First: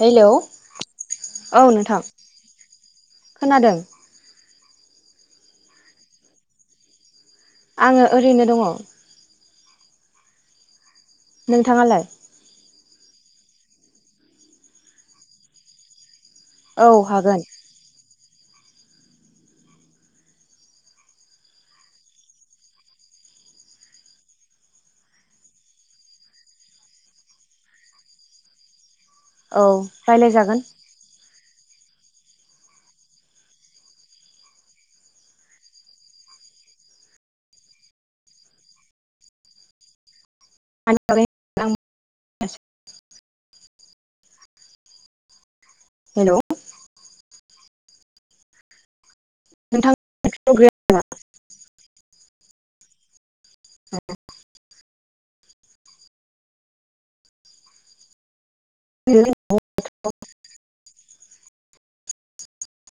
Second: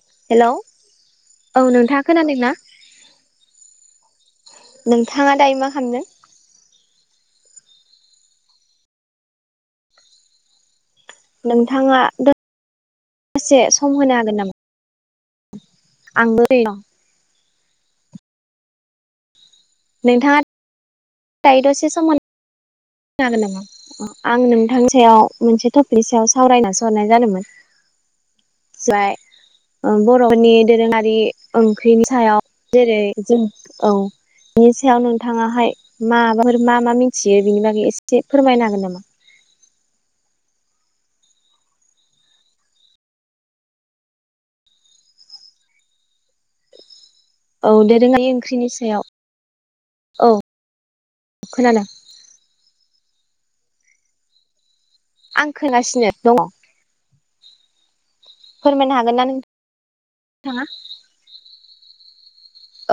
Hello औ औ नोंथाङा नोंथां खोनादों ना? खोनादों। नोंथाङा दायो मा खामदों? आङो ओरैनो दङ। नोंथाङा नोंथाङालाय दा दसे सम होनो हागोन नामा? आंबो ओरैनो औ हागोन। नोंथाङा दायो दसे समहोनो हागोन नामा आं नोंथांनि सायाव मोनसे टपिक सायाव सावरायना सोहरनाय जादोंमोन? जाय। औ ओं बर'नि रायलायजागोन दोरोङारि ओंख्रिनि सायाव जेरै जों औ बिनि सायाव नोंथाङाहाय माबाफोर मा-मा मिथियो? बिनि बागै एसे फोरमायनो हागोन नामा? [unintelligible] नोंथां हेलौ। औ दोरोङारि ओंख्रिनि सायाव। औ खोनादों। औ। आं खोनासिनो दङ। फोरमायनो हागोन ना नोंथां नोंथाङा?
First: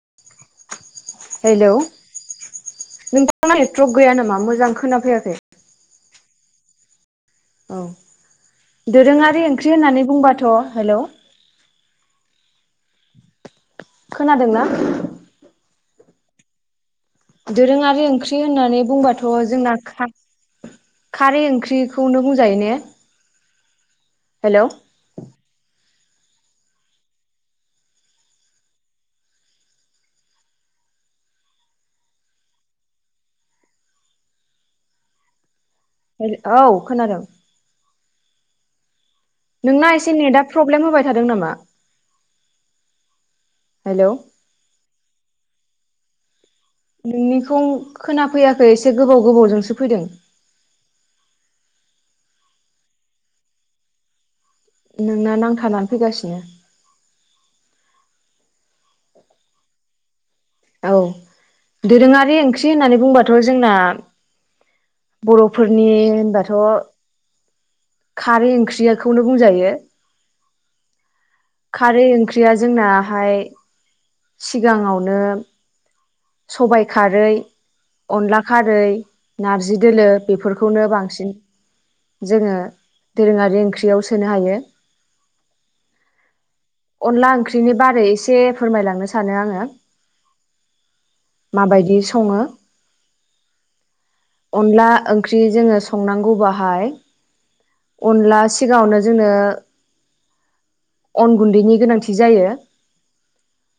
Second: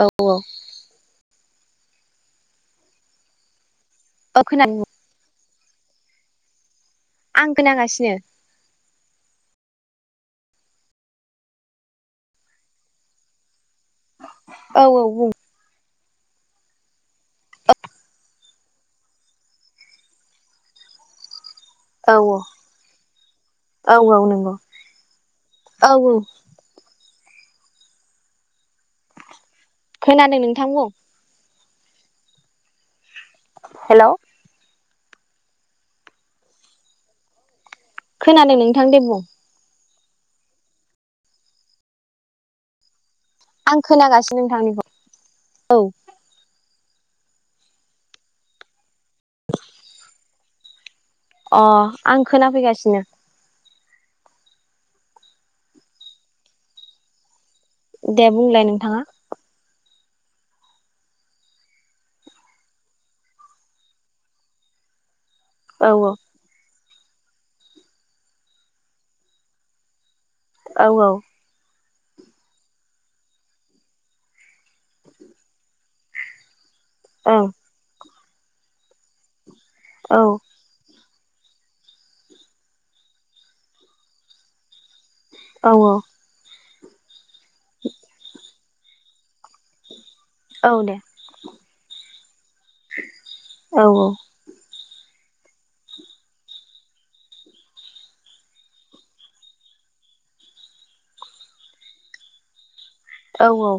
औ-औ। हेलौ दा मानि ट्रक गैया नामा औ मोजां खोनादों खोनाफैयाखै? आं औ खोनागासिनो दोरोङारि ओंख्रि होननानै बुंबाथ' हेलौ। खोनादोंना? औ औ बुं दोरोङारि ओंख्रि होननानै बुंबाथ' जोंना खा खारै ओंख्रि खौनो बुंजायो ने? औ-औ नोंगौ हेलौ औ-औ। खोनादों नोंथां बुं। हेलौ। औ खोनादों। खोनादों नोंथां देबुं। नोंना एसे नेट आ प्रब्लेम होबाय थादों नामा। आं हेलौ खोनागासिनो नोंथांनिखौ औ। नोंनिखौ खोनाफैयाखै एसे गोबाव गोबावजोंसो फैदों। अ आं खोनाफैगासिनो। नोंना नांथानानै फैगासिनो। दे बुंलाय नोंथाङा। औ दोरोङारि ओंख्रि होननानै बुंबाथ जोंना। बर'फोरनि औ होनबाथ'। खारै ओंख्रिखौनो बुंजायो। औ औ। खारै ओंख्रिया जोंनाहाय सिगाङावनो सबाय। खारै। ओं अनला खारै नारजि। दोलो औ बेफोरखौनो बांसिन बि जोङो दोरोङारि ओंख्रियाव सोनो हायो औ औ अनला ओंख्रि बेनि बारै फोरमायलांनो सानो आङो औ दे माबायदि सङो औ अनला ओंख्रि जोङो संनांगौबाहाय अनला सिगाङावनो जोङो अन गुन्दैनि गोनांथि जायो औ औ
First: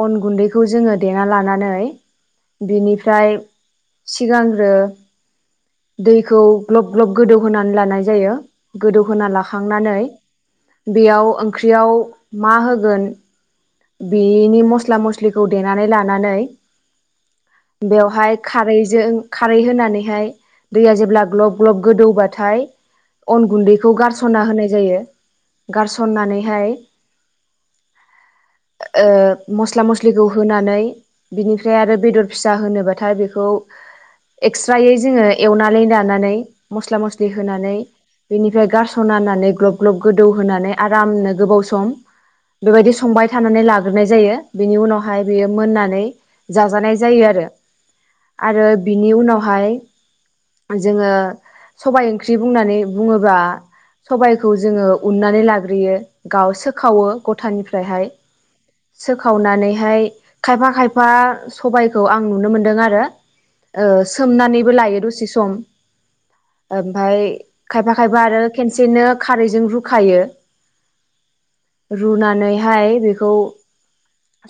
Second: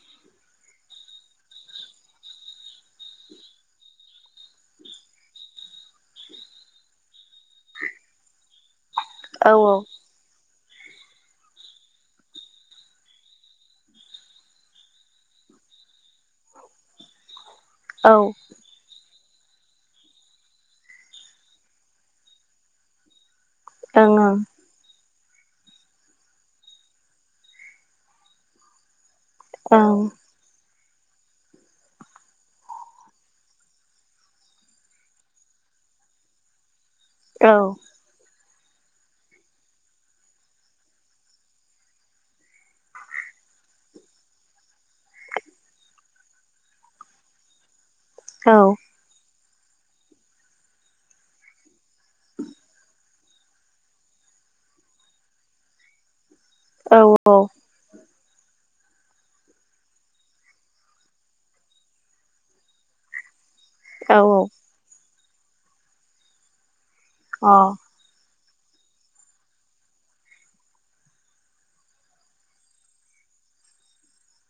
अन गुन्दैखौ जोङो देना लानानै बिनिफ्राय सिगां आरो दैखौ ग्लब ग्लब गोदौ होनोनानै लानाय जायो गोदौहोना औ लाखांनानै बेयाव ओंख्रियाव मा होगोन बेनि मस्ला मस्लिखौ देनानै लानानै औ बेवहाय ओं खारैजों खारै होनानैहाय दैया जेब्ला ग्लब ग्लब गोदौबाथाय अन गुन्दैखौ ओं गारस'ना होनाय जायो गारसननानैहाय ओ ओं औ मस्ला मस्लिखौ होनानै बिनिफ्राय आरो बेदर फिसा होनोबाथाय बेखौ एक्सट्रायै जोङो एवनानै लानानै मस्ला मस्लि औ होनानै बेनिफ्राय गारस'नानानै ग्लब ग्लब थानानै लाग्रोनाय जायो बेनि उनावहाय बेयो मोननानै जाजानाय जायो आरो आरो बिनि उनाव बेहाय जोङो सबाइ ओंख्रि बुंनानै बुङोब्ला सबायखौ जोङो उन्नानै लाग्रोयो गाव औ औ सोखावो अ औ गथानिफ्रायहाय सोखावनानैहाय खायफा खायफा सबायखौ आं नुनो मोनदों आरो ओ सोमनानैबो लायो रसि सम ओमफ्राय खायफा खायफा आरो खसेनो खार रुखायो रुनै बे खौ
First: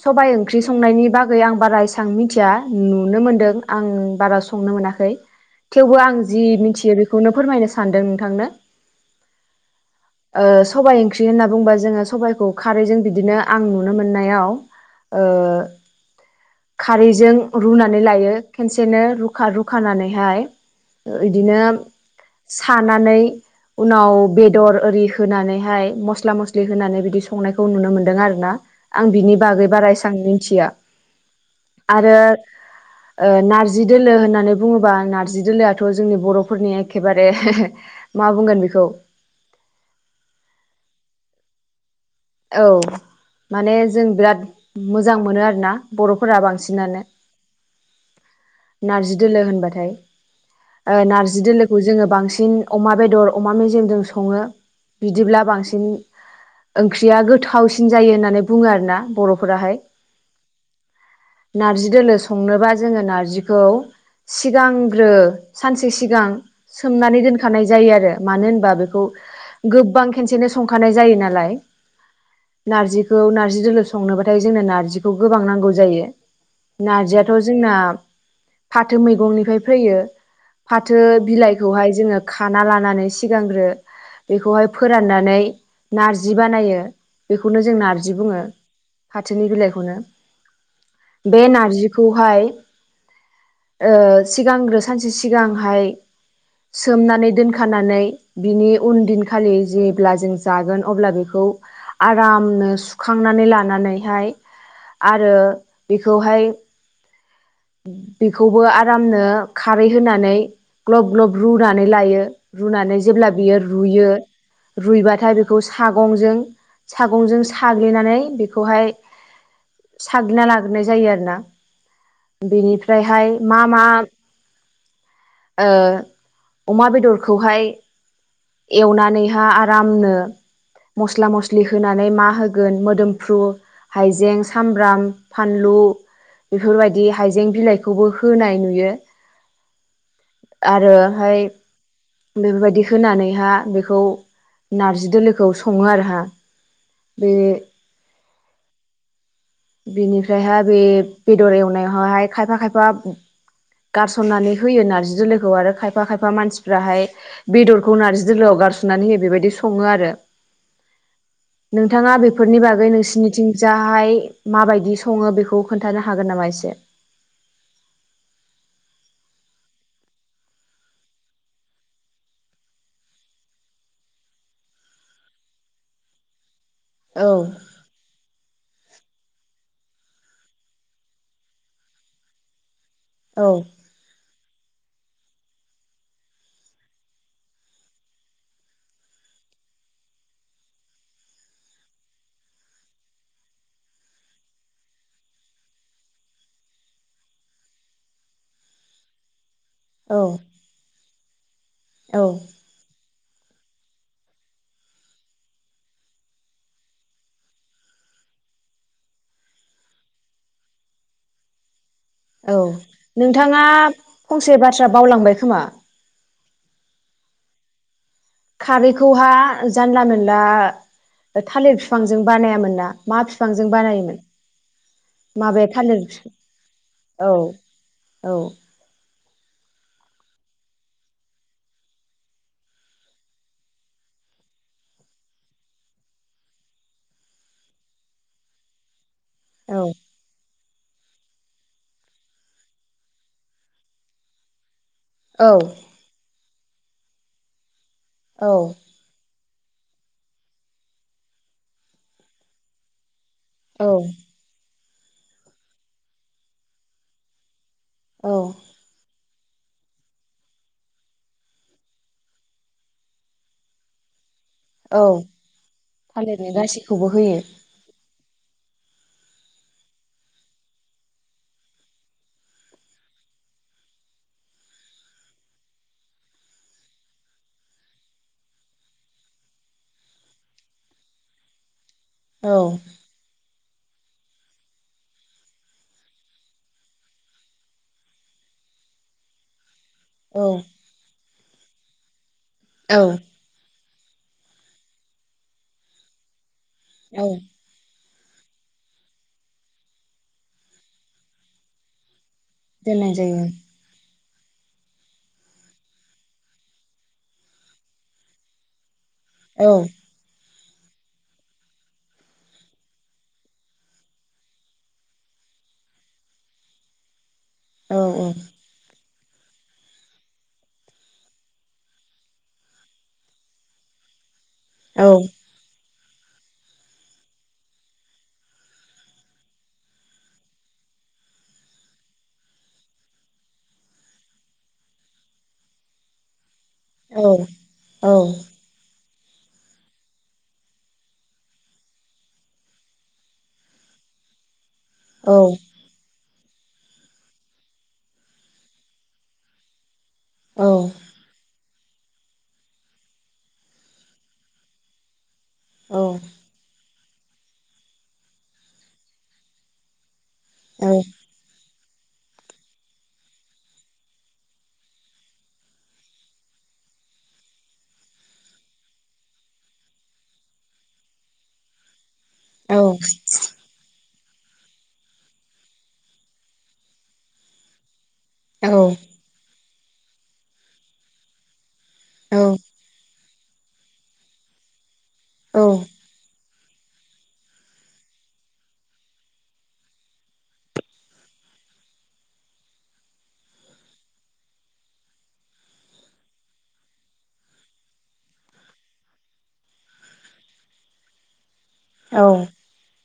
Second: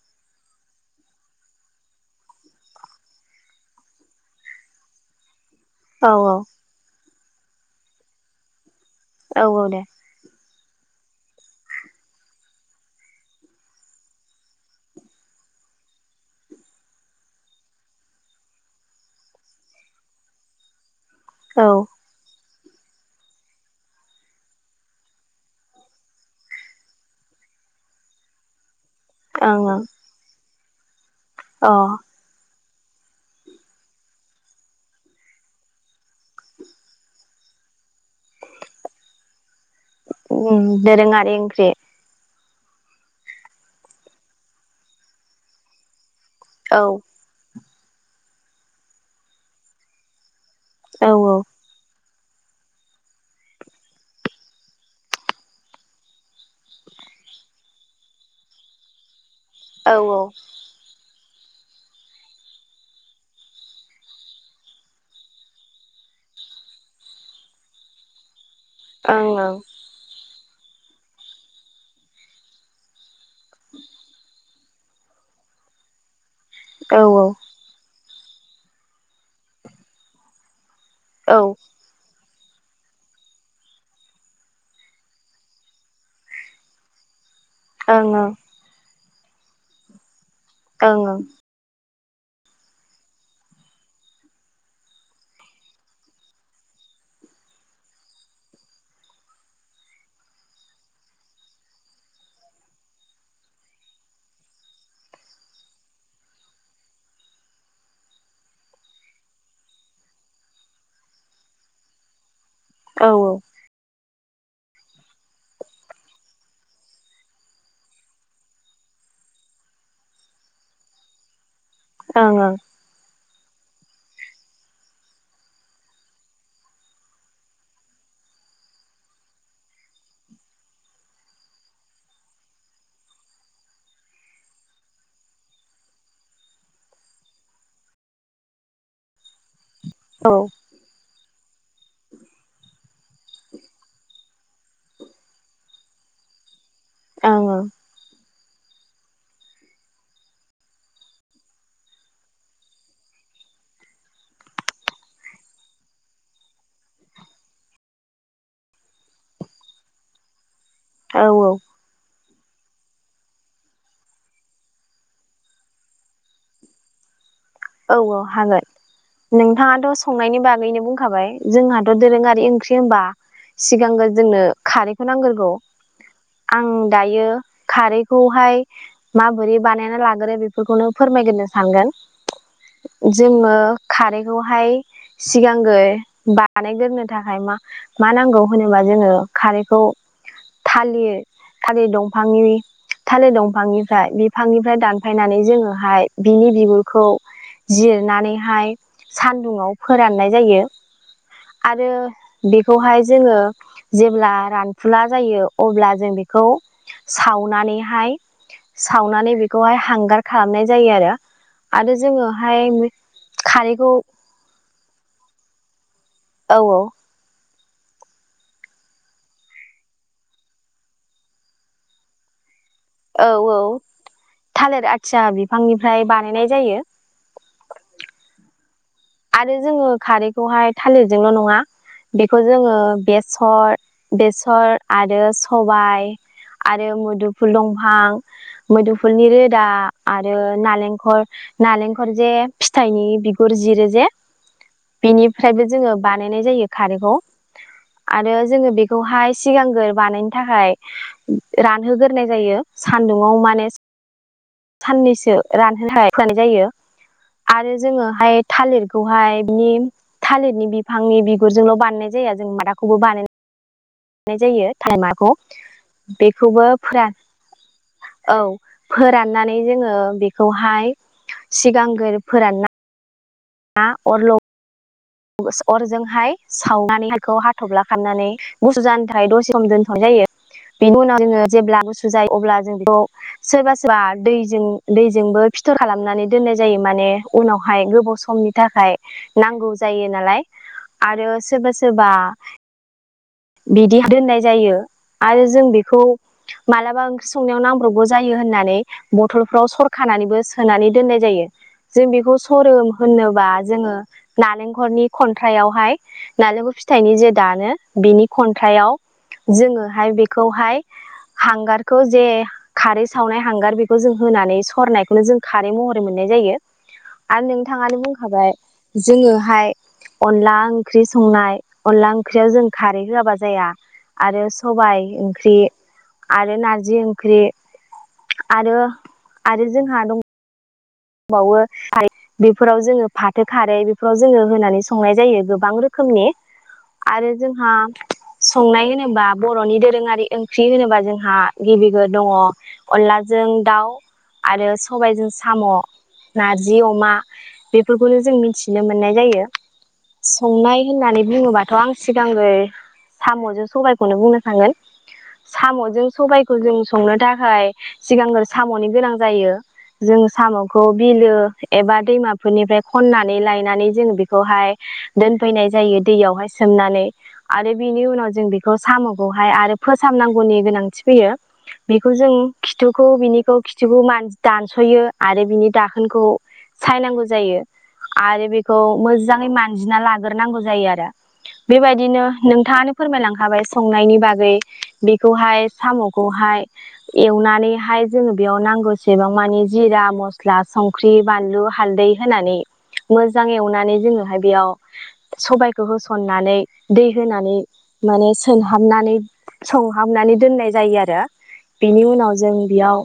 सबबाय ओंख्रि संनायनि बागै आं बारा एसबां मिथिया नुनो मोनदों आं बारा संनो मोनाखै थेवबो आं जि मिथियो बेखौ बेखौनो फोरमायनो सानदों नोंथांनो औ औ दे ओ सबाइ ओंख्रि होनना बुंङोबा जोङो सबाइखौ खारैजों बिदिनो आं नुनो मोननायाव ओ खारैजों रुनानै लायो खेनसेनो रुखा रुखानानै हाय इदिनो औ सानानै उनाव बेदर ओरि होनानैहाय मस्ला मस्लि होनानै बिदि संनायखौ नुनो मोनदों आरो [unintelligible] आं बिनि बागै बारा एसां मिनथिया ओं आरो ओ नारजि दोलो होननानै बुङोबा नारजि दोलोआथ' जोंनि बरफोरनि एखेबारे मा बुंगोन बेखौ गुबुन दोरोङारि ओंख्रि औ माने जों बिराद मोजां मोनो आरोना बर' फोरा औ बांसिनानो नारजि दोलो होनबाथाय ओ औ औ नारजि दोलोखौ जों बांसिन सिन अमा बेदर अमा मेजेमजों सङो बिदिब्ला बांसिन ओं ख्रिया गोथावसिन जायो होन्नानै बुङो आरोना बर' औ औ नार्जि दोलो संनोबा जोङो नार्जिखौ सिगांग्रो सानसे सिगां सोमनानै दोनखानाय जायो आरो मानो होन बा बेखौ ओं गोबां खेनसेनो संखानाय जायो नालाय नारजि खौ नारजि दोलो संनोबाथाय जोंनो नारजिखौ गोबां नांगौ जायो औ नारजियाथ जोंना फाथो मैगंनिफ्राय फैयो फाथो औ ओं बिलाइखौ हाय जोंङो खाना लानानै सिगांग्रो बेखौहाय फोराननानै नारजि बानायो [unintelligible] बेखौनो जों ओं नारजि ओं बुंङो फाथोनि बिलाइखौनो ओं औ बेे नारजि बेखौहाय ओ सिगांग्रो सानसे सिगांहाय सोमनानै दोनखानानै बिनि उन दिनखालि जेब्ला जों जागोन अब्ला बेखौ आरामनो सुखांनानै लानानैहाय आरो बेखौहाय बेखौबो आरामनो खारै होनानै ग्लब ग्लब रुनानै लायो रुनानै औ जेब्ला ओं बियो रुइयो रुइबाथाय बेखौ सागंजों सागंजों साग्लिनानै बेखौहाय साग्लिना लाग्रोनाय जायो आरोना ओं औ बेनिफ्राय हाय मा मा ओ अमा बेदरखौहाय एवनानै आरामनो मसला मसलि मसलि होनानै मा होगोन मोदोमफ्रु हायजें सामब्राम फानलु बेफोरबायदि हाइजें बिलाइखौबो होनाय नुयो ओं आरो हाय बेफोरबायदि होनानैहा बेखौ नारजि दोलोखौ संङो आरो हा बे ओं औ बेनिफ्रायहाय बे बेदर एवनायावहाय खायफा खायफा गारसननानै होयो नार्जि दोलोखौ आरो खायफा खायफा मानसिफ्राहाय बेदरखौ नार्जि दोलोआव गारसननानै होयो बेबायदि संङो आरो औ नोंथाङा बे बेफोरनि बागै नोंसोरनिथिंजाय माबायदि संङो बेखौ खोन्थानो हागोन नामा एसे औ औ हागोन नोंथाङाथ‌संनायनि बागैनो बुंखाबाय जोंहाथ' दोरोंङारि ओंख्रि होनबा सिगांग्रो जोंनो खारैखौ नांग्रोगौ आं दायो औ खारै खौहाय माबोरै बानायना लाग्रो बेफोरखौनो फोरमायग्रो सानगोन औ जोंङो खारै बेखौहाय सिगांग्रो बानायग्रो थाखाय मा मा नांगौ होनोबा जोंङो खारैखौ थालिर थालिर दंफांनि थालिर दंफांनिफ्राय बिफांनिफ्राय दानफायनानै जोंङो हाय बिनि बिगुरखौ जिरनानैहाय सान्दुंङाव औ फोराननाय जायो आरो औ बेखौहाय जोंङो जेब्ला रानफुला जायो अब्ला जों बेखौ सावनानैहाय सावनानै बेखौहाय हांगार खालामनाय जायो आरो आरो औ जोङोहाय नोंथांङा खारैखौ फंसे बाथ बाथ्रा बावलांबाय खोमा औ औ खारैखौहा जानला-मोनला थालिर बिफांजों बानायामोन ना। मा औ बिफांजों औ बानायोमोन थालिर आथिया माबे थालिर बिफांनिफ्राय फिजां? बानायनाय जायो औ- औ आरो जोङो खारैखौहाय थालिरजोंल' नङा बेखौ जोङो बेसर, बेसर आरो सबाय आरो मोदुफुल दंफां। मोदु फुलनि रोदा औ आरो नालेंखर, नालेंखर जे फिथाइनि बिगुर जिरो जे औ बेनिफ्रायबो जोङो बानायनाय जायो। खारैखौ। आरो औ जोङो बेखौहाय सिगांग्रो बानायनो थाखाय रानहोग्रोनाय जायो सानदुं आव माने औ साननैसो रानहोनो थाखाय होनाय जायो। आरो औ जोङोहाय थालिरखौहाय बिनि थालिरनि बिफांनि बिगुरजोंल' बानायनाय जाया जों मादाखौबो बानायनाय नाय जायो। औ थाइएमाखौ थालिरनि बेखौबो गासैखौबो फोरान होयो औ फोराननानै जोङो बेखौहाय सिगांगोर फोरानना ना अरल'गाय बासो अरजोंहाय सावनानै होखौ हाथल्फा खाननानै गुसु जानो थाखाय दसे सम दोनथ'नाय जायो। बिनि उनाव जोङो जेब्ला गुसु जायो औ अब्ला जों बेखौ सोरबा दैजों, दैजोंबो फिथर खालामनानै दोननाय जायो। माने उनावहाय गोबाव समनि थाखाय नांगौ जायो नालाय औ आरो सोरबा-सोरबा औ। बिदि दोननाय जायो आरो जों बेखौ माब्लाबा ओंख्रि औ संनायाव नांब्रबगौ जायो होननानै बथलफ्राव सरखानानैबो सोनानै दोननाय जायो। जों बेखौ स रो दोननाय होनोबा जायो जोङो नालेंखलनि खन्थ्रायावहाय नालेंखर फिथाइनि जे दानो बिनि खन्थ्रायाव औ जोङोहाय बेखौहाय हांगारखौ जे खारै सावनाय हांगार बेखौ जों होनानै सरनायखौनो जों खारै महरै मोननाय जायो। आरो नोंथाङानो औ औ बुंखाबाय जोङोहाय अनला ओंख्रि संनाय, अनला ओंख्रियाव जों खारै होयाबा जाया आरो सबाय औ ओंख्रि, आरो नारजि ओंख्रि आरो आरो जोंहा दं बावो बेफोराव जोङो फाथो खारै बेफोराव जोङो होनानै संनाय जायो गोबां रोखोमनि आरो औ जोंहा औ संनाय होनोबा बर'नि दोरोङारि ओंख्रि होनोबा जोंहा गिबि गो दङ अनलाजों दाउ आरो सबायाइजों औ साम' नारजि अमा बेफोरखौनो जों मिनथिनो मोननाय जायो औ संनाय होननानै बुङोबा थ' आं सिगांगोर साम'जों सबायखौनो बुंनो थांगोन साम'जों औ सबायखौ जों संनो थाखाय सिगांग्रो साम'नि गोनां जायो जों साम खौ बिलो एबा दैमाफोरनिफ्राय खननानै लायनानै जोङो बेखौहाय दोनफैनाय जायो दैयावहाय सोमनानै आरो बिनि उनाव जों बेखौ साम'खौहाय आरो फोसाबनांगौनि गोनांथि फैयो बि बेखौ जों खिथुखौ बिनिखौ खिथुखौ मानजि दानस'यो आरो बिनि दाखोनखौ सायनांगौ जायो आरो बेखौ मोजाङै मा मानजिना लाग्रोनांगौ जायो आरो बेबायदिनो नोंथाङानो फोरमायलां खाबाय संनायनि बागै बेखौहाय साम'खौहाय एवनानैहाय जोङो बेयाव नांगौसेबां मानि जिरा मस स्ला संख्रि बानलु हालदै होनानै मोजां एवनानै जोङोहाय बेयाव सबायखौ होसननानै दै होनानै माने सोनहाबनानै संहाबनानै दोननाय जायो आरो बेनि उनाव जों बेयाव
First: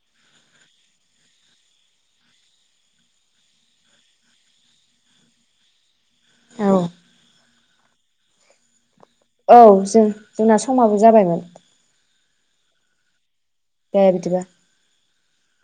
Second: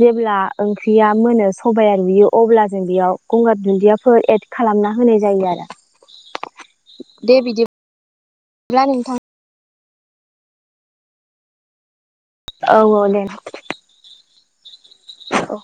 जेब्ला ओंख्रिया मोनो सबाया रुयो अब्ला जों बेयाव गंगार दुन्दियाफोर एद खालामना होनाय जायोआरो औ दे बिदि ब्ला नोंथां औ जों जोंना समाबो जाबायमोन औ औ दे दे बिदिबा औ